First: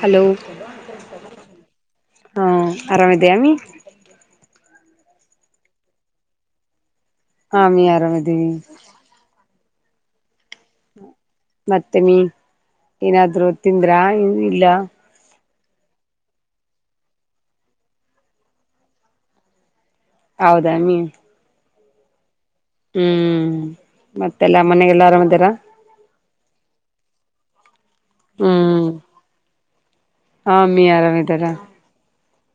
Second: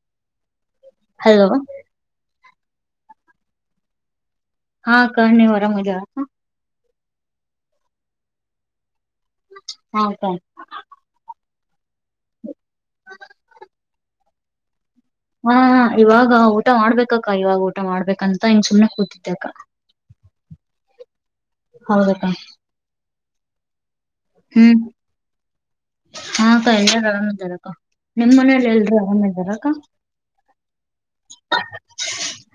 Hello hello ಹಾ ಆರಾಮಿದೆಯಾ ಅಮ್ಮಿ. ಹಾ ಅಕ್ಕಾ ನೀವ್ ಅರಾಮಿದ್ದಿರಾ ಅಕ್ಕಾ ಹ ಅಮ್ಮಿ ಆರಾಮ್ದೀವಿ. ಹ ಅಕ್ಕಾ ಮತ್ತೆ ಅಮೀ ಏನಾದ್ರು ತಿಂದ್ರ ಏನು ಇಲ್ಲ? ಹಾ ಇವಾಗ ಊಟ ಮಾಡ್ಬೇಕಕ್ಕ ಇವಾಗ ಊಟ ಮಾಡ್ಬೇಕಂತ ಹಿಂಗ ಸುಮನೆ ಕೂತಿದ್ದಕ್ಕ. ಹೌದಾ ಮೀ ಹೌ ಅಕ್ಕಾ. ಹ್ಮ್ ಮತ್ತೆಲ್ಲ ಹ್ಮ್ ಮನೆಗೆಲ್ಲ ಆರಾಮ ಇದ್ದಿರಾ? ಹಾ ಅಕ್ಕ ಎಲ್ಲರೂ ಆರಾಮ ಇದಾರಕ್ಕ ನಿಮ್ಮ್ ಮನೇಲಿ ಎಲ್ರೂ ಆರಾಮ ಇದ್ದಾರ ಅಕ್ಕ? ಹ ಅಮ್ಮಿ ಆರಾಮ್ ಇದ್ದಾರ.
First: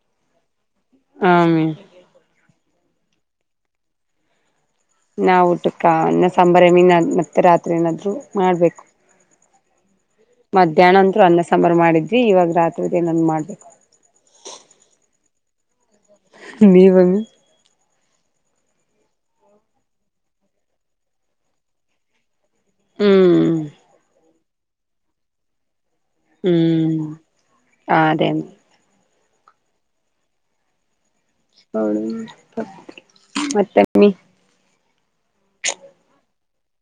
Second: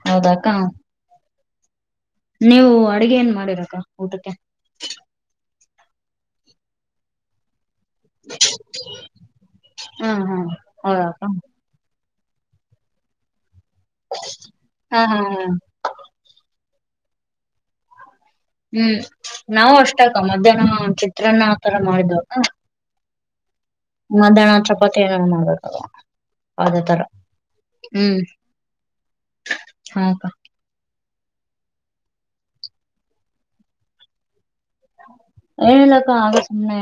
ಹೌದಾ ಅಕ್ಕ. ಹಮ್ ನೀವು ಅಡುಗೆ ಏನ್ ಮಾಡಿರಕ್ಕ ಊಟಕ್ಕೆ? ನಾ ಊಟಕ್ಕ ಅನ್ನ ಸಾಂಬಾರ ಮೀನ ಮತ್ತೆ ರಾತ್ರಿ [unintelligible] [unintelligible] ಮಾಡ್ಬೇಕು ಹಾ ಹಾ ಮಧ್ಯಾಹ್ನ ಅಂದರು ಹೌದಕ್ಕ ಅನ್ನ ಸಾ ಸಾಂಬಾರ್ ಮಾಡಿದ್ವಿ ಇವಾಗ ರಾತ್ರಿ [unintelligible] ಏನನ್ ಮಾಡಬೇಕು. ಹಾ ಹಾ ಹಾ [unintelligible] ಹ್ಮ ನಾವ ಅಷ್ಟ ಅಕ್ಕ ಮಧ್ಯಾಹ್ನ ಚಿತ್ರಾನ್ನ ಆತರ ಮಾಡಿದ್ವಕ್ಕ ಹ್ಮ್ಮ [unintelligible] ಚಪಾತಿ ಏನನ ಮಾಡ್ಬೇಕಕ್ಕ. ಅದೇ ತರ ಹ್ಮ್ ಹ್ಮ ಅದೇ ಹ ಅಕ್ಕ. [unintelligible] ಮತ್ತೆ? ಅಮ್ಮಿ ಏನಿಲ್ಲಕ್ಕ ಹಾಗೆ ಸುಮ್ಮನೆ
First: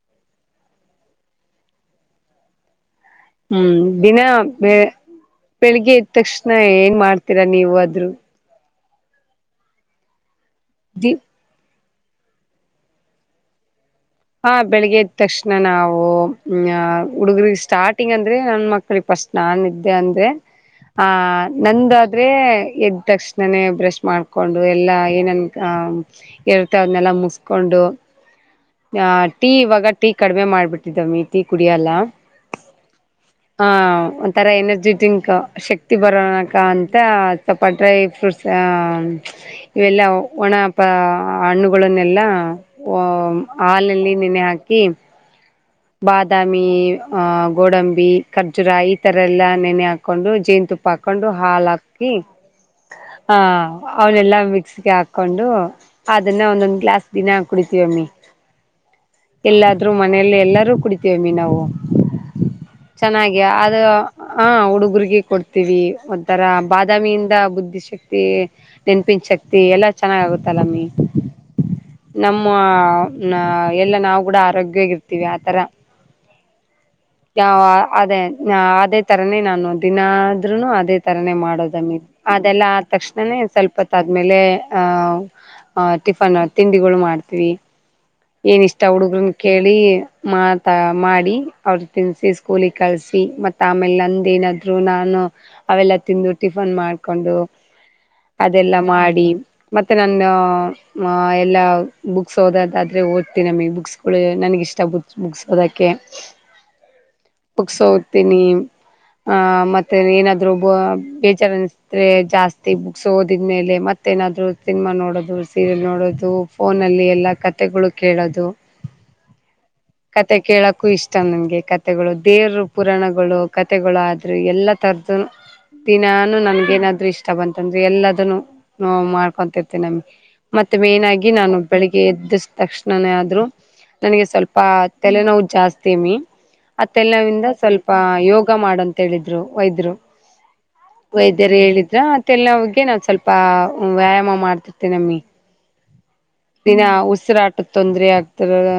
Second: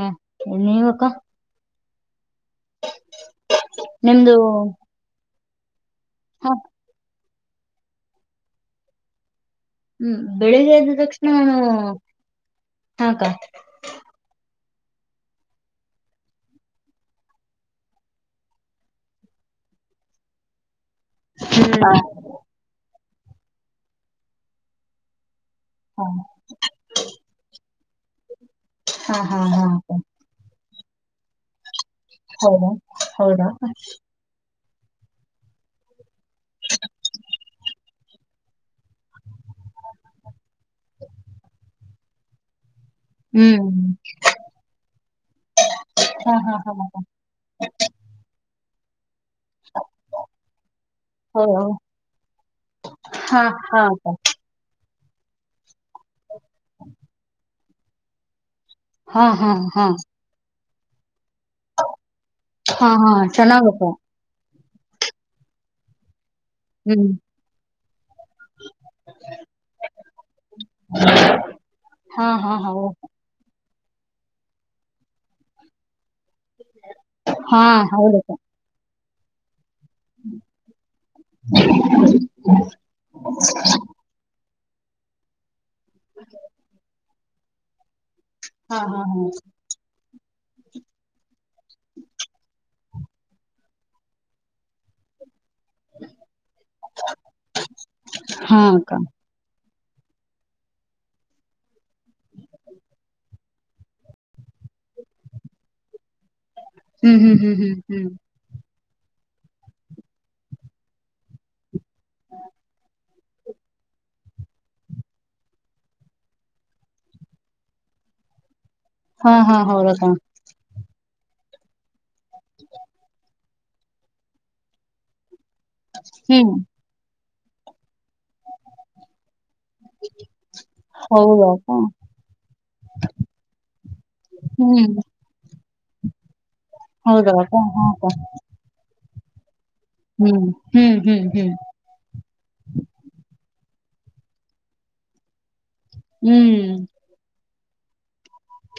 ನೀವ ಅಕ್ಕ? ಹ್ಮ ದಿನಾ ನಿಮ್ದು ಬೆ ಬೆಳಿಗ್ಗೆ ಎದ್ ತಕ್ಷಣ ಹಾ ಏನ್ ಮಾಡ್ತೀರಾ ನೀವ್ ಆದ್ರೂ? ಹ್ಮ ಬೆಳಿಗ್ಗೆ ಎದ್ ದಿ ತಕ್ಷಣ ನಾವು ಹಾಕಾ ಹಾ ಬೆಳಿಗ್ಗೆ ಎದ್ದ ತಕ್ಷಣ ನಾವು ಹ ಹುಡುಗ್ರ ಸ್ಟಾರ್ಟಿಂಗ್ ಅಂದ್ರೆ ನನ್ ಮಕ್ [unintelligible] ಫಸ್ಟ ನಾನ್ ಇದ್ದೆ ಅಂದ್ರೆ? [inaudible] ಆ ನಂದಾದ್ರೆ ಎದ ತಕ್ಷಣನೇ ಬ್ರಷ್ ಮಾಡ್ಕೊಂಡು ಎಲ್ಲಾ ಏನನ್ ಹಾ ಹ್ಮ್ ಇರ್ತೆ ಅದನ್ನೆಲ್ಲ ಮುಸ್ಕೊಂಡು ಆ ಹಾ ಹಾ ಟೀ ಹಾ ಇವಾಗ ಅಕ್ಕ ಟೀ ಕಡಿಮೆ ಮಾಡ್ಬಿಟ್ಟಿದ್ದಮ್ಮಿ ಟೀ ಕುಡಿಯಲ್ಲ. ಹೌದಾ ಹೌದಾ ಹ ಒಂಥರ ಎನರ್ಜಿಟ್ರಿಂಕ್ ಶಕ್ ಕ್ತಿ ಬರೋಣಕ ಅಂತ ಸ್ವಲ್ಪ ಡ್ರೈ ಫ್ರೂಟ್ಸ ಆ ಇವೆಲ್ಲ ಒಣ ಪ ಹಣ್ಣುಗಳನ್ನೆಲ್ಲ ಓ ಹ್ಮ್ ಹಾಲಲ್ಲಿ ನೆನೆೆ ಹಾಕಿ ಹಾ ಹಾ ಬಾದಾಮಿ ಹಾ ಅಕ್ಕ ಆ ಗೋಡಂಬಿ ಖರ್ಜುರಾಯಿ ಈ ತರ ಎಲ್ಲಾ ನೆನೆ ಹಾಕೊಂಡು ಜೇನು ತುಪ್ಪ ಹಾಕೊಂಡು ಹೌದ ಹಾಲ ಹಾಕಿ [unintelligible] ಹಾ ಅವನೆಲ್ಲಾ ಮಿಕ್ಸ್ಗೆ ಹಾಕ್ ಕೊಂಡು ಅದನ್ನ ಒಂದೊಂದ್ ಗ್ಲಾಸ್ ದಿನ ಕುಡಿತೀವಮ್ಮಿ. ಹಾ ಹಾ ಹಾ ಎಲ್ಲಾದ್ರೂ ಮನೇೆಯಲ್ಲಿ ಎಲ್ಲಾರೂ ಕುಡಿತೇವಮ್ಮಿ ನಾವು. ಹಾ ಹಾ ಚೆನ್ನಾಗಿ ಅದು ಚೆನ್ನಾಗಕ್ಕ ಹ ಹುಡುಗ್ರುಗೆ ಕೊಡ್ತೀವಿ ಒಂಥರ ಹ್ಮ್ ಬಾದಾಮಿಯಿಂದ ಬುದ್ಧಿ ಶಕ್ತಿ ನೆನಪಿನ ಶಕ್ತಿ ಎಲ್ಲ ಚೆನ್ನಾಗ ಆಗುತ್ತಲ್ಲಮ್ಮಿ. ಹಾ ಹಾ ಹೌ ನ ಎಲ್ಲ ನಾವು ಕೂಡ ಆರೋಗ್ಯವಾಗಿ ಇರ್ತೀವಿ ಆತರ ಯಾವ ಹಾ ಅದೇ ಹೌದಕ್ಕ ಅದೇ ತರನೇ ನಾನು ದಿನ ಆದ್ರೂನು ಅದೇ ತರನೇ ಮಾಡೋದಮ್ಮಿ. ಅದೆಲ್ಲ ಆದ ತಕ್ಷಣನೇ ಸ್ವಲ್ಪತ್ ಆದ್ಮೇಲೆ ಆ ಹ ಟಿಫನ್ ತಿಂಡಿಗಳು ಮಾಡ್ತೀವಿ. ಏನ ಹಾ ಇಷ್ಟ ಹಾ ಹಾ ಹುಡುಗ್ರನ ಕೇಳಿ? ಮಾತ ಮಾಡಿ ಅವರು ತಿನ್ಸಿ ಸ್ಕೂಲಿಗೆ ಕಳಸಿ ಮತ್ತ ಆಮೇಲೆ ನಂದ್ ಏನಾದ್ರು ನಾನು ಅವೆಲ್ಲ ತಿಂದು ಟಿಫನ್ ಮಾಡ್ಕೊಂಡು ಹಾ ಅದೆಲ್ಲ ಅಕ್ಕ ಮಾಡಿ ಮತ್ತೆ ನನ್ನ ಮ ಎಲ್ಲ ಬುಕ್ಸ ಓದದಾದ್ರೆ ಓದ್ತೀನಮ್ಮಿ. ಬುಕ್ಸ್ಗಳು ನನಗಿಷ್ಟ ಬುಕ್ ಬುಕ್ಸ ಓದಕೆ ಹ್ಮ್ ಹ್ಮ್ ಹ್ಮ್ ಹ್ಮ್ ಬುಕ್ಸ ಹ್ಮ್ ಓದ್ತಿನಿ ಹ ಮತ್ತೆ ಏನಾದ್ರು ಬೊ ಬೇಜಾರ ಅನ್ಸಿದ್ರೆ ಜಾಸ್ತಿ ಬುಕ್ಸ ಓದಿದ ಮೇಲೆ ಮತ್ತೇನಾದ್ರು ಸಿನಿಮಾ ನೋಡೋದು ಸೀರಿಯಲ್ ನೋಡೋದು ಫೋನ್ಲ್ಲಿ ಎಲ್ಲ ಕತ್ ಕಥೆಗಳು ಕೇಳೋದು? ಹಾ ಹಾ [unintelligible] ಅಕ್ಕ ಕತೆ ಕೇಳಕ್ಕೂ ಇಷ್ಟ ನನ್ಗೆ ಕತೆೆಗಳು ದೇವರು ಪುರಾಣಗಳು ಕತೆೆಗಳು ಆದ್ರ ಎಲ್ಲ ತರ್ದು. ದಿನಾನು ಹ್ಮ್ ನನ್ಗ ಏನಾದ್ರು ಇಷ್ಟ ಬಂತಂದ್ರೆ ಎಲ್ಲದನು ನ ಮಾಡ್ಕೊಂತ ನಮಗೆ ಮತ್ತೆ ಮೇನ್ ಆಗಿ ಹೌದ ನಾನು ಅಕ್ಕ ಬೆಳಿಗ್ಗೆ ಎದ್ದು ತಕ್ಷಣನೇ ಆದ್ರೂ ನನಗೆ ಸ್ವಲ್ಪ. ಹ್ಮ್ ತಲೆ ನೋವು ಜಾಸ್ತಿ ಆ ತಲೆ ಹೌದ ನೋವಿಂದ ಅಕ್ಕ ಹಾ ಸ್ವಲ್ಪ ಅಕ್ಕ ಯೋ ಯೋಗ ಮಾಡಂತ ಹೇಳಿದ್ರು ವೈದ್ಯರು ಹ್ಮ್ ಹ್ಮ್ ಹ್ಮ್ ಹ್ಮ್ ವೈದ್ಯರು ಹೇಳಿದ್ರ. ತಲೆ ನೋವಿಗೆ ನಾನ್ ಸ್ವಲ್ಪ್ ವ್ಯಾಯಾಮ ಮಾಡ್ತಿರನಮ್ಮಿ. ಹ್ಮ್ ದಿನಾ ಉಸಿರಾಟದ ತೊಂದರೆ ಆಗ್ತದಲ್ಲ.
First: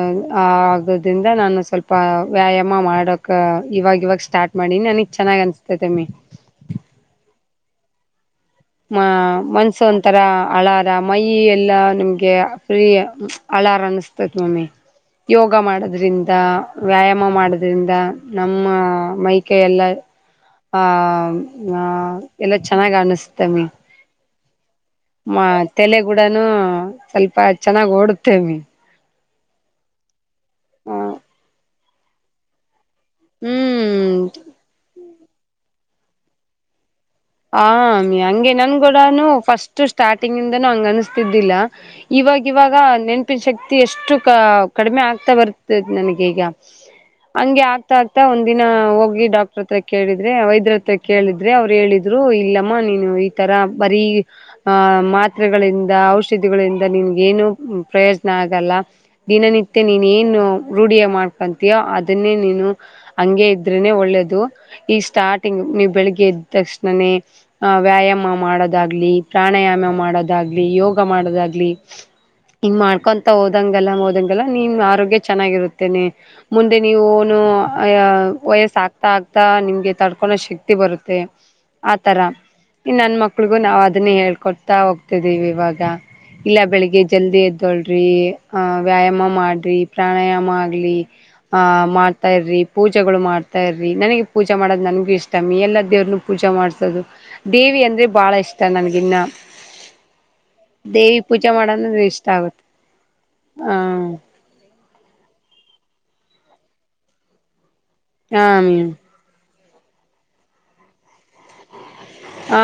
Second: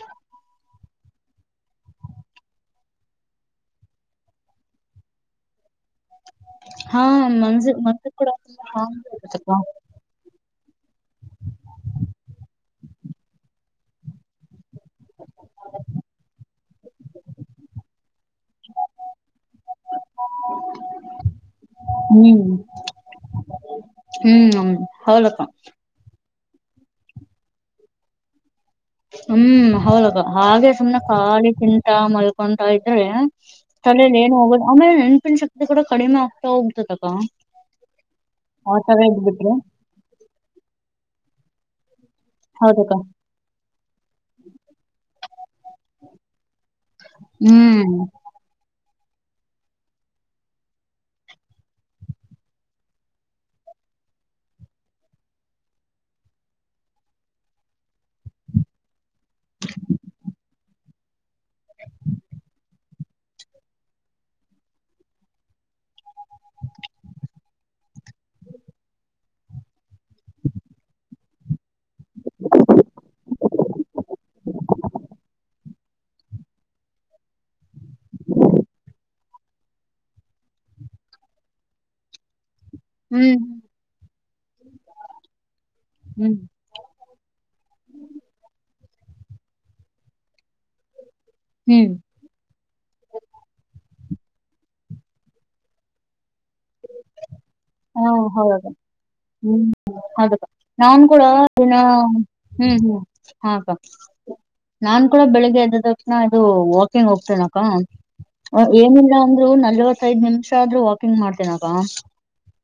ಆ ಆಗೋದ್ರಿಂದ ನಾನು ಸ್ವಲ್ಪ ವ್ಯಾಯಾಮ ಮಾಡೋಕ ಇವಾಗ ಇವಾಗ ಸ್ಟಾರ್ಟ್ ಮಾಡೀನಿ ನನಗೆ ಚೆನ್ನಾಗಿ ಅನಿಸುತ್ತೆ. ಅನಿಸುತ್ತೆ ಅಮ್ಮೀ. ಹಾ ಮಂಜು ಮ ಹ ಮನ್ಸಂತ. ತರ ಅಳಾರ ಮೈ ಎಲ್ಲ ನಿಮ್ಗೆ ಫ್ರೀ ಅಳಾರ ಅನಿಸತೈತಿ ಮಮ್ಮಿ. ಯೋಗ ಮಾಡೋದ್ರಿಂದ ವ್ಯಾಯಾಮ ಮಾಡೋದ್ರಿಂದ ನಮ್ಮ ಮೈ ಕೈ ಎಲ್ಲ. ಆ ಹ್ಹ್ ಹ್ಮ್ ಎಲ್ಲ ಚೆನ್ನಾಗ್ ಅನಿಸುತ್ತೆ ಮಮ್ಮಿ. ಹ್ಮ್ ಹ್ಮ. ಮ ತಲೆಗುಡನು ಸ್ವಲ್ಪ ಚೆನ್ನಾಗ್ ಓಡುತ್ತೇಮ್ಮಿ. ಹ್ಮ್ ಹೌದು ಹಾಗೆ ಸುಮ್ನೆ ಖಾಲಿ ತಿಂತಾ ಮಲ್ ಕೊಂತಾ ಇದ್ರೆ ತಲೇಲಿ ಹ್ಮ್ ಏನ್ ಹೋಗೋದು ಆಮೇಲೆ ನೆನ್ಪಿನ ಶಕ್ತಿ. ಇದು ಕೂಡ ಕಡಿಮೆ ಆಗ್ತಾ ಹೋಗ್ತತಕ. ಹ್ ಹಂಗೆ ನನ್ಗೂಡನು ಫಸ್ಟ್ ಸ್ಟಾರ್ಟಿಂಗ್ ಇಂದನೂ ಹಂಗ ಅನಿಸತಿದ್ದಿಲ್ಲ. ಇವಾಗ ಇವಾಗ ಹೌದಕ್ಕ ನೆನಪಿನ ಶಕ್ತಿ ಎಷ್ಟು ಕ ಕಡಿಮೆ ಆಗ್ತಾ ಬರ್ತದೆ ನನಗೆ ಈಗ. ಹಂಗೆ ಆಗ್ತಾ ಹ್ಮ್ ಆಗ್ತಾ ಒಂದ ಒಂದ್ ದಿನ ಹೋಗಿ ಡಾಕ್ಟರ್ ಹತ್ರ ಕೇಳಿದ್ರೆ ವೈದ್ಯರ ಹತ್ರ ಕೇಳಿದ್ರೆ ಅವ್ರು ಹೇಳಿದ್ರು. ದ್ರು ಇಲ್ಲಮ್ಮ ನೀನು ಈ ತರ ಬರೀ. ಹ ಮಾತ್ರೆಗಳಿಂದ ಔಷಧಿಗಳಿಂದ ನಿಮ್ಗೇನು ಪ್ರಯೋಜನ ಆಗಲ್ಲ. ದಿನನಿತ್ಯ ನೀನ್ ಏನು ರೂಢಿಯ ಮಾಡ್ಕೊತೀಯ ಅದನ್ನೇ ನೀನು. ಹಂಗೆ ಇದ್ರೆನೆ ಒಳ್ಳೇದು ಈ ಸ್ಟಾರ್ಟಿಂಗ್ ನೀವ ಬೆಳಿಗ್ಗೆ ಎದ್ದು ತಕ್ಷಣನೆ. ಹ ವ್ಯಾಯಾಮ ಮಾಡೋದಾಗ್ಲಿ ಪ್ರಾಣಾಯಾಮ ಮಾಡೋದಾಗ್ಲಿ ಯೋಗ ಮಾಡೋದಾಗ್ಲಿ. ಹಿಂಗ್ ಮಾಡ್ಕೊಂತ ಓದಂಗಲ್ಲ ಓದಂಗಲ್ಲ ನಿಮ ಆರೋಗ್ಯ ಚೆನ್ನಾಗಿರುತ್ತೇನೆ. ಮುಂದೆ ನೀವು ನು ಅ ವಯಸ್ಸ ಆಗ್ತಾ ಆಗ್ತಾ ನಿಮ್ಗೆ ತಡ್ಕೊಳೋ ಶಕ್ತಿ ಬರುತ್ತೆ. ಆ ತರ. ಇನ್ ನನ್ ಹ್ಮ್ ಮಕ್ಳಿಗು ನಾವು ಅದನ್ನೇ ಹೇಳ್ಕೊಡ್ತಾ ಹೋಗ್ತಿದ್ದೀವಿ ಇವಾಗ ಹ್ಮ್ ಇಲ್ಲ ಬೆಳಿಗ್ಗೆ ಎದ್ದ. ಜಲ್ದಿ ಎದ್ದೋಳ್ರಿ ವ್ಯಾಯಾಮ ಮಾಡ್ರಿ ಪ್ರಾಣಾಯಾಮ ಆಗಲಿ. ಆಹ ಹ್ಮ್ ಮಾಡ್ತಾ ಇರಿ ಪೂಜೆಗಳು ಮಾಡ್ತಾ ಇರ್ರಿ ನನಗೆ ಪೂಜಾ ಮಾಡದು ನಂಗೂ ಇಷ್ಟ ಎಲ್ಲ ದೇವ್ರನು ಪೂಜಾ ಮಾಡಸೋದು ದೇವಿ ಅಂದ್ರೆ ಬಾಳ ಇಷ್ಟ ನನ್ಗಿನ್ನ. ಹೌದು ನಾನ್ ದೇವಿ ಕೂಡ ಪೂಜೆ ದಿನಾ ಮಾಡಂದ್ರೆ ಇಷ್ಟ ಆಗುತ್ತೆ ಹ್ಮ್ ಹ್ಮ್ ಹ್ಹ ಹ ಅಕ್ಕ. ನಾನ್ ಕೂಡ ಬೆಳಗ ಎದ್ದ ತಕ್ಷಣ ಇದು ವಾಕಿಂಗ್ ಹೋಗ್ತನಕ್ಕ. ಹ ಮೀನು ಏನಿಲ್ಲ ಅಂದ್ರು ನಲವೈತೈದು ನಿಮಿಷ ಆದ್ರೂ ವಾಕಿಂಗ್ ಮಾಡ್ತನಕ್ಕ. ಹ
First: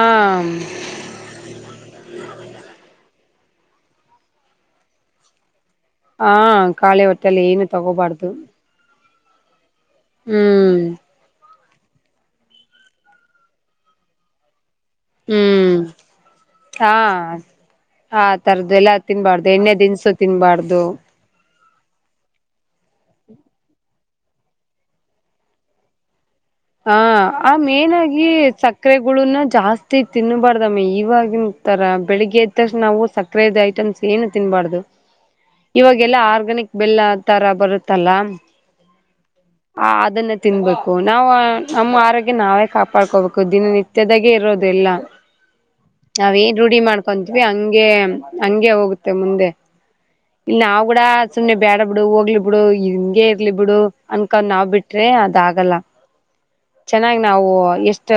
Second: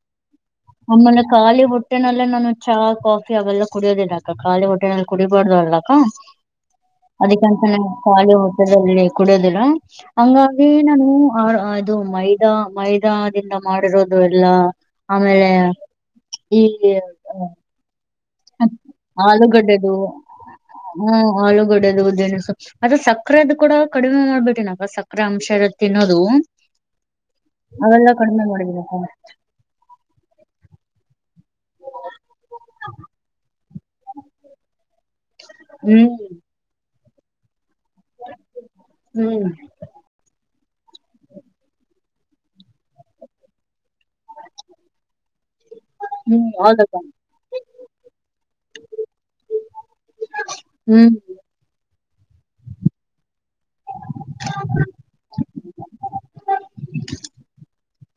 ಆಮ್ಮಲೆ ಖಾಲಿ ಹೊಟ್ಟೆಲ್ಲೇ ನಾನು ಚಾ ಕಾಫಿ ಅವೆಲ್ಲ ಕುಡಿಯೋದಿಲ್ಲಕ್ಕ ಖಾಲಿ ಹೊಟ್ಟೆಲ್ಲಿ ಕುಡಿಬಾರ್ದು ಅಲ್ಲ. ಹ ಖಾಲಿ ಹೊಟ್ಟೆಲಿ ಏನು ಅದಕ್ಕೆಂತಾನೆ ತಗೋಬಾರ್ದು ಖಾಲಿ ಹೊಟ್ ಕುಡಿಯೋದಿಲ್ಲ ಹಂಗಾಗಿ ಹ್ಮ್ ನಾನು ಹ್ ಹ್ಹ್. ಅದು ಮೈದಾ ಮೈದಾದಿಂದ ಮಾಡಿರೋದು ಎಲ್ಲ. ಆಮೇಲೆ ಹ್ಮ್ [unintelligible] ಹ ತರದು ಎಲ್ಲಾ ತಿನ್ಬಾರ್ದು ಎಣ್ಣೆ ದಿನ್ಸು ತಿನ್ನಬಾರದು. ಆಳೂಗಡೆದುದೇವ ಅದ ಸಕ್ಕರೆದ ಕೂಡ ಕಡಿಮೆ ಮಾಡ್ಬಿಟ್ರಿ ನಕ ಸಕ್ಕರೆ ಅಂಶ ಇರ ತಿನ್ನೋದು ಹ ಆ ಮೇನ್ ಅವೆಲ್ಲಾ ಆಗಿ ಕಡಿಮೆ ಮಾಡಿದೀನಕ್ಕ ಸಕ್ಕರೆಗುಳನ್ ಜಾಸ್ತಿ ಅಷ್ಟ ತಿನ್ನಬಾರ್ದಮ್ಮಿ ಇವಾಗಿನ ತರ ಬೆಳಿಗ್ಗೆ ಎದ್ದಷ್ಟು ನಾವು ಸಕರೆದು ಐಟಮ್ಸ್ ಏನು ತಿನ್ಬಾರ್ದು [inaudible] ಹ್ಮ್ ಇವಾಗೆಲ್ಲಾ ಆರ್ಗ್ಯನಿಕ್ ಬೆಲ್ಲ ತರ ಬರುತ್ತಲ್ಲ ಹ್ಮ್ ಹ ಅದನ್ನ ತಿನ್ಬೇಕು ನಾವವು ನಮ್ಮ ಆರೋಗ್ಯ ನಾವೇ ಕಾಪಾಡ್ಕೋಬೇಕು ದಿನ ನಿತ್ಯದಾಗೆ ಇರೋದು ಎಲ್ಲ ನಾವ ಹ್ಮ್ ಏನ್ ರೂಢಿ ಹೌದಕ್ಕ ಮಾಡ್ಕೊಂತೀವಿ ಹಂಗೆ ಹಂಂಗಗೆ ಹೋಗುತ್ತೆ ಮುಂದೆ ನಾವವು ಕೂಡ ಹ್ಮ್ ಸುಮ್ನೆ ಬ್ಯಾಡ ಬಿಡು ಹೋಗ್ಲಿ ಬಿಡು ಹಿಂಗೆ ಇರ್ಲಿ ಬಿಡು ಅನ್ಕೊಂಡ್ ನಾವ್ ಬಿಟ್ರೆ ಅದ ಆಾಗಲ್ಲ ಚೆನ್ನಾಗ್ ನಾವು ಎಷ್ಟ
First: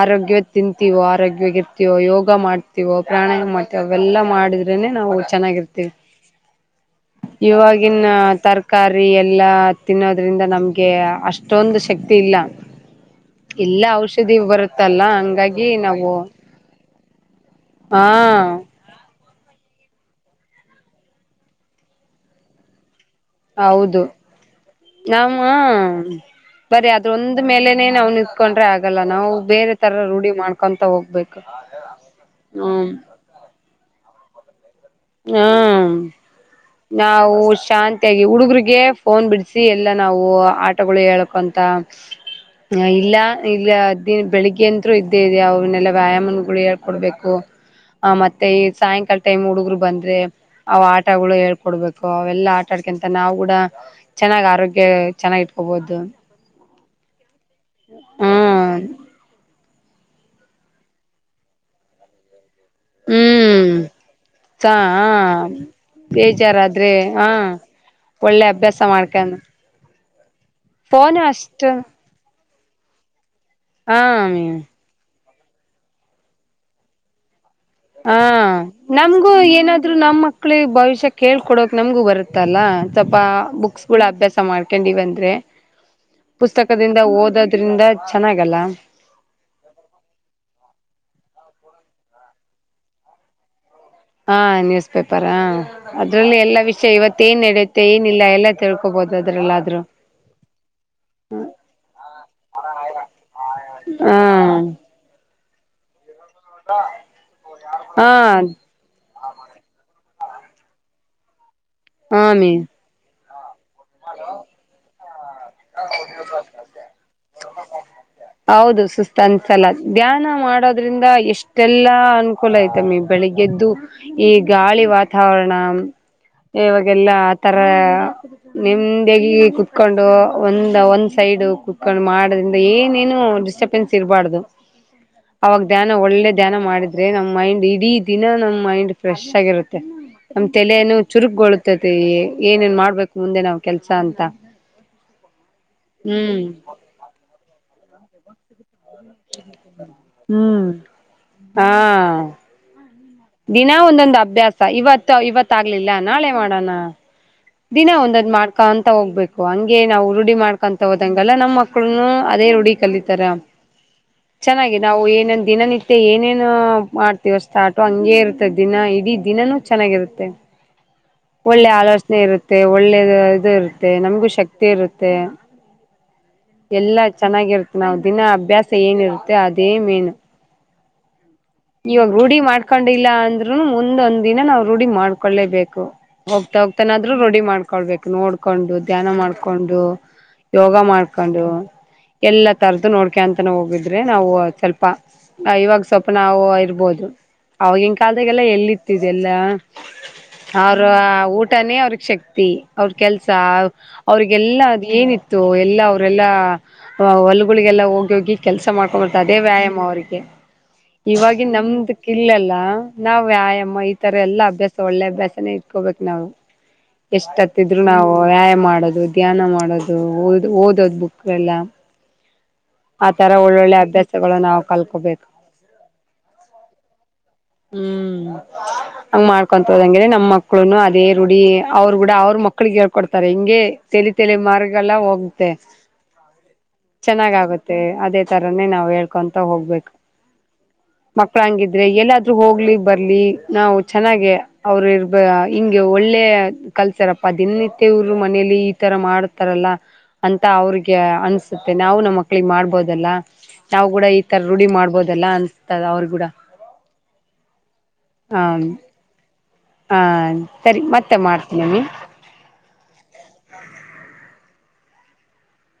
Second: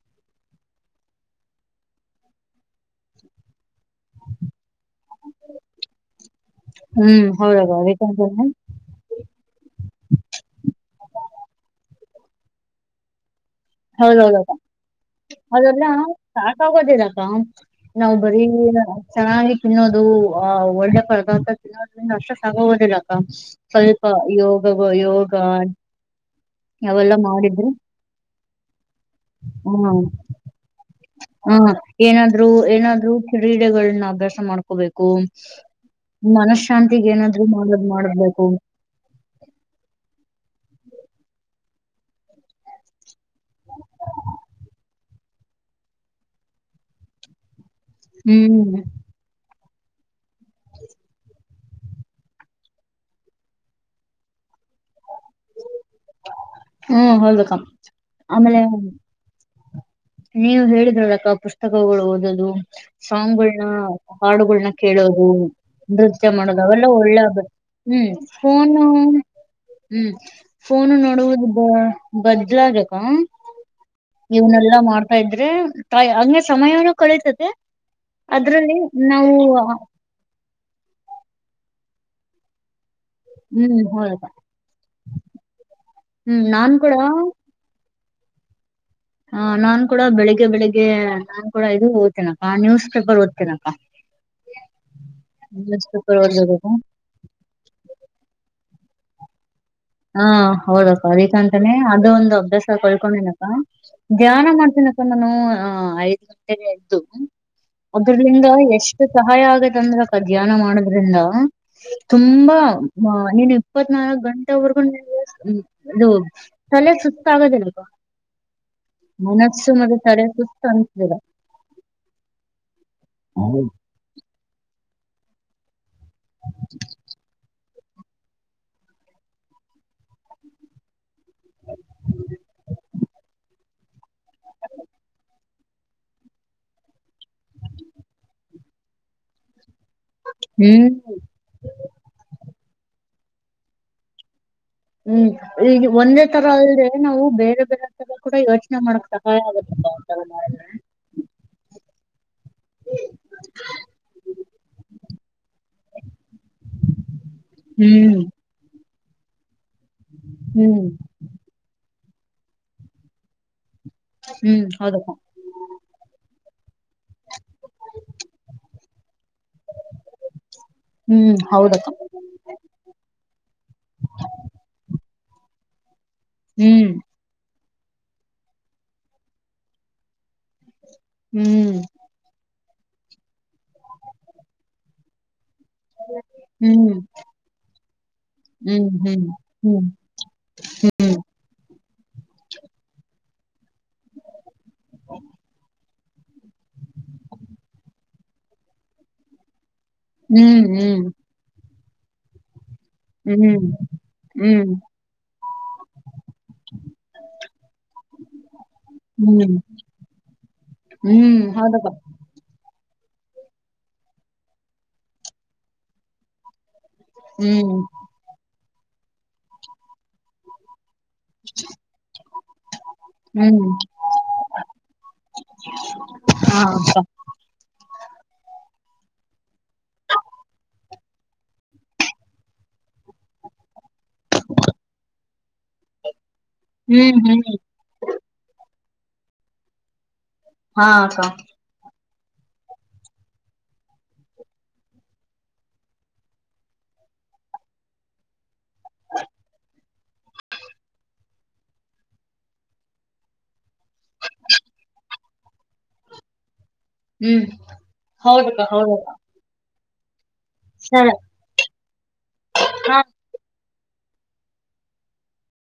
ಆರೋಗ್ಯ ತಿಂತೀವೋ ಆರೋಗ್ಯ ಇರ್ತೀವೋ ಯೋಗ ಮಾಡ್ತೀವೋ ಪ್ರಾಣಾಯಾಮ ಮಾಡ್ ಅವೆಲ್ಲಾ ಮಾಡಿದ್ರೆನೆ ನಾವು ಚೆನ್ನಾಗಿರ್ತೇವಿ ಹ್ಮ್ ಹೌದಕ್ಕ ಇವಾಗಿನ ಅದಕ್ಕಂತಾನೆ ತರ್ಕ ತರಕಾರಿ ಎಲ್ಲಾ ತಿನ್ನೋದ್ರಿಂದ ನಮ್ಗೆ ಅಷ್ಟೊಂದು ಶಕ್ತಿ ಇಲ್ಲ ಇಲ್ಲ ಔಷಧಿ ಹೌದೌದಕ್ಕ ಬರುತ್ತಲ್ಲ ಹಂಗಾಗಿ ಅದೆಲ್ಲ ನಾವು ಸಾಕಾಗೋದಿಲ್ಲ ಅಕ್ಕ ಹಾ ನಾವು ಬರೀ ಚೆನ್ನಾಗಿ ತಿನ್ನೋದು ಆಹ್ ಒಳ್ಳೆ ಪರ್ದಾರ್ತ ತಿನ್ನೋದ್ರಿಂದ ಅಷ್ಟು ಸಾಗೋದಿಲ್ಲ ಹೌದು ಸ್ವಲ್ಪ ಯೋಗ ಯೋಗ ಬರಿೀ ಅವೆಲ್ಲ ಅದ್ರೊಂದ್ ಮಾಡಿದ್ರೆ ಮೇಲೆನೆೇ ನಾವ್ ನಿತ್ಕೊಂಡ್ರೆ ಆ ಲ್ಲ ನಾವು ಬೇರೆ ಹ್ಮ ತರ ರೂಢಿ ಮಾಡ್ಕೊಂತ ಹೋಗ್ಬೇಕು ಹ ಏನಾದ್ರು ಹ್ಮ ಏನಾದ್ರು ಕ್ರೀಡೆಗಳನ್ನ ಅಭ್ಯಾಸ ಮಾಡ್ಕು ಹಕೋಬೇಕು ಹಾ ಮನಶಶಾಂತಿಗ್ ನಾವು ಏನಾದ್ರು ಮಾಡದ್ ಶಾಂತಿಯಾಗಿ ಮಾಡಬೇಕು ಹುಡುಗ್ರಿಗೆ ಫೋನ್ ಬಿಡಿಸಿಿ ಎಲ್ಲಾ ನಾವು ಆಟಗಳು ಹೇಳಕ್ ಅಂತ ಇಲ್ಲ ಇಲ್ಲ ದಿನ ಬೆಳಿಗ್ಗೆಯಂತರು ಇದ್ದೇ ಇ ಅವನ್ನೆಲ್ಲಾ ವ್ಯಾಯಾಮಗಳು ಹೇಳ್ಕೊಡ್ಬೇಕು ಆ ಮತ್ತೆ ಈ ಹ್ಮ್ ಸಾಯಂಕಾಲ ಟೈಮ್ ಹುಡುಗರು ಬಂದ್ರೆ ಅವ ಆಟಗಳು ಹೇಳ್ಕೊಡ್ಬೇಕು ಅವೆಲ್ಲಾ ಆಟಾಡ್ಕೊಂತ ನಾವು ಕೂಡ ಚೆನ್ನಾಗ್ ಆರೋಗ್ಯ ಚೆನ್ನಾಗಿ ಇಟ್ಕೋಬಹುದು ಹ್ಮ್ ಹಲ್ಬೇಕ ಆಮೇಲೆ ಹ್ಮ್ ನೀವು ಹೇಳಿದ್ರೊಳಕ್ಕ ಪುಸ್ತಕಗಳು ಓದದು ಸಾಂಗ್ಗಳನ್ನ ಹ್ಮ್ ಸ ಹಾಡುಗಳನ್ನ ಕೇಳೋದು ನೃತ್ಯ ಮಾಡೋದು ಅವೆಲ್ಲ ಬೇಜಾರಾದ್ರೆ ಒಳ್ಳೆ ಹಾ ಅಭ್ಯಾಸ ಹ್ಮ್ ಒಳ್ಳೆ ಅಭ್ಯಾಸ ಫೋನು ಮಾಡ್ಕಂಡು ಹ್ಮ್ ಫೋನು ನೋಡುವುದು ತ ಬದ್ಲದಕ ಹ ಇವನೆಲ್ಲಾ ಮಾಡ್ತಾ ಇದ್ರೆ ಹಂಗ ಸಮಯನೂ ಕಳಿತದೆ ಹ ನಮ್ಗೂ ಏನಾದ್ರು ನಮ್ ಮಕ್ಳಿಗೆ ಭವಿಷ್ಯ ಕೇಳ್ಕೊಡಕ್ ನಮ್ಗು ಬರುತ್ತ ಇತ್ತಲ್ಲ ಸ್ವಲ್ಪ ಹ್ಮ್ ಬುಕ್ಸ್ ಗಳ ಹೌದಕ್ಕ ಅಭ್ಯಾಸ ಮಾಡ್ಕೊಂಡವಂದ್ರೆ ಹ್ಮ್ ನಾನ್ ಕೂಡ ಪುಸ್ತಕದಿಂದ ಓದದ್ರಿಂದ ಚೆನ್ನಾಗಲ್ಲ ಹ ನಾನ್ ಕೂಡ ಬೆಳಿಗ್ಗೆ ಬೆಳಿಗ್ಗೆ ನಾನ್ ಕೂಡ ಇದು ಓದುತ್ತೇನೆ ಅಕ್ಕಕ್ ನ್ಯೂಸ್ ಪೇಪರ್ ಓದ್ತೀನಕ್ಕ ಹಾ ನ್ಯೂಸ್ ಪೇಪರ್ ಪೇಪರ್ ಅದ್ರಲ್ಲಿ ಎಲ್ಲಾ ಓದಬೇಕು ವಿಷಯ ಇವತ್ತೇಏನ್ ನಡೆಯುತ್ತ ಮತ್ತೇ ಏನಿಲ್ಲ ಎಲ್ಲ ತಿಳ್ಕೋಬಹುದು ಅದ್ರಲ್ಲಾದ್ರೂ ಹಾ ಹೌದಕ್ಕ ಅದಕ್ಕಂತಾನನೆ ಅದು ಒಂದು ಅಭ್ಯಾಸ ಕಳ್ಕೊಂಡನಪ್ಪ ಧ್ಯಾನ ಹ ಮಾಡ್ತನಪ್ಪ ನಾನು ಐದ್ ಗಂಟೆಗೆ ಇದ್ದು ಹ ಅದ್ರಲಿಂದ ಎಷ್ಟು ಸಹಾಯ ಆಗೇತ್ತ ಅಂದ್ರ ಧ್ಯಾನ ಮಾಡೋದ್ರಿಂದ ಹ ಮಿ ತುಂಬಾ ನೀನ್ ಇಪ್ಪತ್ನಾಾಲ್ಕ್ ಗಂಟೆವರೆಗೂ ಇದು ತಲೆ ಸುುತ್ತ ಆಗದಿಲ್ಲವ ಹೌದು ಸುಸ್ತು ಅನ್ಸಲ ಧ್ಯಾನ ತಲೆ ಸುಸ್ತ ಮಾಡೋದ್ರಿಂದ ಅನ್ಸದಿಲ್ಲ ಎಷ್ಟೆಲ್ಲಾ ಅನುಕೂಲ ಐತ ಮ ಬೆಳಿಗ್ಗೆದ್ದು ಈ ಗಾಳಿ ವಾತಾವರಣ ಇವಾಗೆಲ್ಲ ಆ ತರ ನಿಮ್ದಗ ಕುೂತ್ಕೊಂಡು ಒಂದ ಒಂದ್ ಸೈಡ್ ಕುೂತ್ಕೊಂಡು ಮಾಡದ್ರಿಂದ ಏನೇನು ಡಿಸ್ಟರ್ಬೆನ್ಸ್ ಇರಬಾರ್ದು ಅವಾಗ ಧ್ಯಾನ ಒಳ್ಳೆ ಧ್ಯಾನ ಮಾಡಿದ್ರೆ ನಮ್ ಮೈಂಡ್ ಇಡೀ ದಿನ ನಮ್ ಮೈಂಡ್ ಫ್ರೆಶ್ ಆಗಿರುತ್ತೆ ನಮ್ ಹ್ಮ್ ತಲೆಯನ ಚುರುಗ್ಗೊಳ್ಳತತಿ ಏನೇನ್ ಮಾಡ್ಬೇಕು ಮುಂದೆ ನಾವ್ ಕೆಲ್ಸ ಅಂತ ಹ್ಮ್ ಈಗ ಒಂದೇ ಹ್ಮ್ ತರ ಅಲ್ದೆೆ ನಾವು ಬೇರೆ ಬೇರೆ ತರ ಕೂಡ ಯೋಚನೆ ಯೋಚನೆ ಬಯ ಆಗುತ್ತೆ ಮಾಡಕ್ ತ ಮಾಡಿದ್ರ ಹ್ಮ್ ಹಾ ದಿನಾ ಒಂದೊಂದು ಅಭ್ಯಾಸ ಇವತ್ತು ಇವತ್ತ ಆಗ್ಲಿಲ್ಲ ನಾಳೆ ಮಾಡೋಣ ದಿನಾ ಹ್ಮ್ ಒಂದೊದ್ ಮಾಡ್ಕೊಂತ ಹೋಗ್ಬೇಕು ಹಂಗೆ ನಾವು ಉರುಡಿಿ ಮಾಡ್ಕೊಂತ ಹ್ಮ್ ಹೋದಂಗ ಎಲ್ಲ ನಮ್ಮ್ ಮಕ್ಕಳನು ಅದೇ ರೂಢಿ ಕಲಿತಾರ ಹ್ಮ್ ಚೆನ್ನಾಗಿದೆ ನಾವು ಹೌದಕ್ಕ ಏನೇನ್ ದಿನನಿತ್ಯ ಏನೇನು ಮಾಡ್ತೀವ ಸ್ಟಾರ್ಟು ಹಂಗ ಇರ್ ದಿನ ಇಡೀ ದಿನಾನೂ ಚೆನ್ನಾಗಿರುತ್ತೆ ಹ್ಮ್ ಒಳ್ಳೆ ಹೌದಕ್ಕ ಆಲೋಚನೆ ಇರುತ್ತೆ ಒಳ್ಳೇದು ಇದು ಇರುತ್ತೆ ನಮಗೂ ಶಕ್ತಿ ಇರುತ್ತೆ ಹ್ಮ್ ಎಲ್ಲಾ ಚೆನ್ನಾಗಿರುತ್ತೆ ನಾವವು ದಿನ ಅಭ್ಯಾಸ ಏನಿರುತ್ತೆ ಅದೇ ಮೇನು ಹ್ಮ್ ಇವಾಗ ರೂಢಿ ಮಾಡ್ಕೊಂಡಿಲ್ಲ ಅಂದ್ರು ಮುಂದೊಂದ್ ದಿನ ನಾವು ರೂಢಿ ಮಾಡ್ಕೊಳ್ಳೇಬೇಕು ಹೋಗ್ತಾ ಹ್ಮ್ ಹೋಗ್ತಾನಾದ್ರು ರೆಡಿ ಮಾಡ್ಕೊಳ್ಬೇಕು ನೋಡ್ಕೊಂಡು ಹ್ಮ್ ಧ್ಯಾನ ಮಾಡ್ಕೊಂಡು ಹ್ಮ್ ಯೋಗ ಹ್ಮ್ ಮಾಡ್ಕೊಂಡು ಎಲ್ಲಾ ತರದ್ದು ನೋಡ್ಕೊಂತನ ಹೋಗಿದ್ರೆ ನಾವು ಸ್ವಲ್ಪ ಇವಾಗ ಸ್ವಲ್ಪ ನಾವು ಇರ್ಬೋದು ಅವವಾಗಿನ್ ಕಾಲದಾಗೆಲ್ಲ ಎಲ್ಲಿ ಇತ್ತಿದೆ ಎಲ್ಲಾ ಅವ್ರ ಹ್ಮ್ ಊಟನೇ ಅವ್ರಗ್ ಶಕ್ತಿ ಅವ್ರ ಕೆಲ್ಸ ಹ್ಮ್ ಹ್ಮ್ ಹ್ಮ್ ಅವ್ರಿಗೆಲ್ಲಾ ಹ್ಮ್ ಅದು ಏನಿತ್ತು ಎಲ್ಲಾ ಅವ್ರಲ್ಲಾ ಹೊಲಗಳಿಗೆಲ್ಲ ಹೋಗಿ ಹೋಗಿ ಕೆಲ್ಸ ಮಾಡ್ಕೊಂಡ್ ಬರ್ತ ಅದೇ ಹ್ಮ್ ವ್ಯಾಯಾಮ ಅವರಿಗೆ ಹ್ಮ್ ಇವಾಗಿ ಹೌದಕ್ಕ ನಮ್ದು ಇಲ್ಲಲ್ಲ ನಾವ್ ವ್ಯಾಯಾಮ ಈ ತರ ಎಲ್ಲಾ ಅಭ್ಯಾಸ ಒಳ್ಳೆ ಅಭ್ಯಾಸನೇ ಇಟ್ಕೋಬೇಕು ನಾವು ಎಷ್ಟ ಹ್ಮ್ ಹತ್ತಿದ್ರು ನಾವು ವ್ಯಾಯಾಮ ಮಾಡೋದು ಧ್ಯಾನ ಮಾಡೋದು ಓದ ಓದೋದು ಬುಕ್ ಎಲ್ಲ ಆತರ ಹ್ಮ್ ಒಳ್ಳೊಳ್ಳೆ ಅಭ್ಯಾಸಗಳು ನಾವು ಕಲ್ಕೋಬೇಕು ಹಾ ಅಕ್ಕ ಹ್ಮ್ [inaudible] ಹಂಗ ಮಾಡ್ಕೊಂತ ಹೋದಂಗ್ರ ನಮ್ಮ ಮಕ್ಳುನು ಅದೇ ರರುಢಿ ಅವ್ರರು ಕೂಡ ಅವ್ರ ಮಕ್ಳಿಗೆ ಹೇಳ್ಕೊಡ್ತಾರೆ ಹಿಂಗೆ ತಲಿ ತಲಿ ಮಾರ್ಗಳಲ್ಲ ಹೋಗುತ್ತೆ [inaudible] ಹ್ಮ್ ಚೆನ್ನಾಗಾಗುತ್ತೆ ಅದೇ ತರಾನೇ ನಾವ್ ಹೇಳ್ಕೊಂತ ಹೋಗ್ಬೇಕು ಹಾ ಅಕ್ಕ ಮಕ್ಕಳ ಹಂಗಿದ್ರೆ ಎಲ್ಲ ಹೋಗ್ಲಿ ಬರ್ಲಿ ನಾವು ಚೆನ್ನಾಗೆ ಅವ್ರ ಇರ್ಬ ಹಿಂಂಗಗೆ ಒಳ್ಳೆ ಕಲ್ಸಾರಪ್ಪ ದಿನತ್ಯ ಇವರು ಮನೇಲಿ ಈ ತರ ಮಾಡ್ತಾರಲ್ಲ ಅಂತ ಅವ್ರಿಗೆ ಅನ್ಸುತ್ತೆ ನಾವು ನಮ್ಮ ಮಕ್ಳಿಗೆ ಮಾಡ್ಬೋದಲ್ಲ ನಾವವು ಕೂಡ ಈ ತರ ರೂಢಿ ಮಾಡ್ಬೋದಲ್ಲ ಅನ್ಸತದ ಅವ್ರಿಗೂಡ ಹ್ಮ್ ಹೌದಕ್ಕ ಹೌದು ಅಕ್ಕ ಹಾ ಸರಿ ಮತ್ತೆ ಮಾಡ್ತೀನಿ ನೀ ಹಾ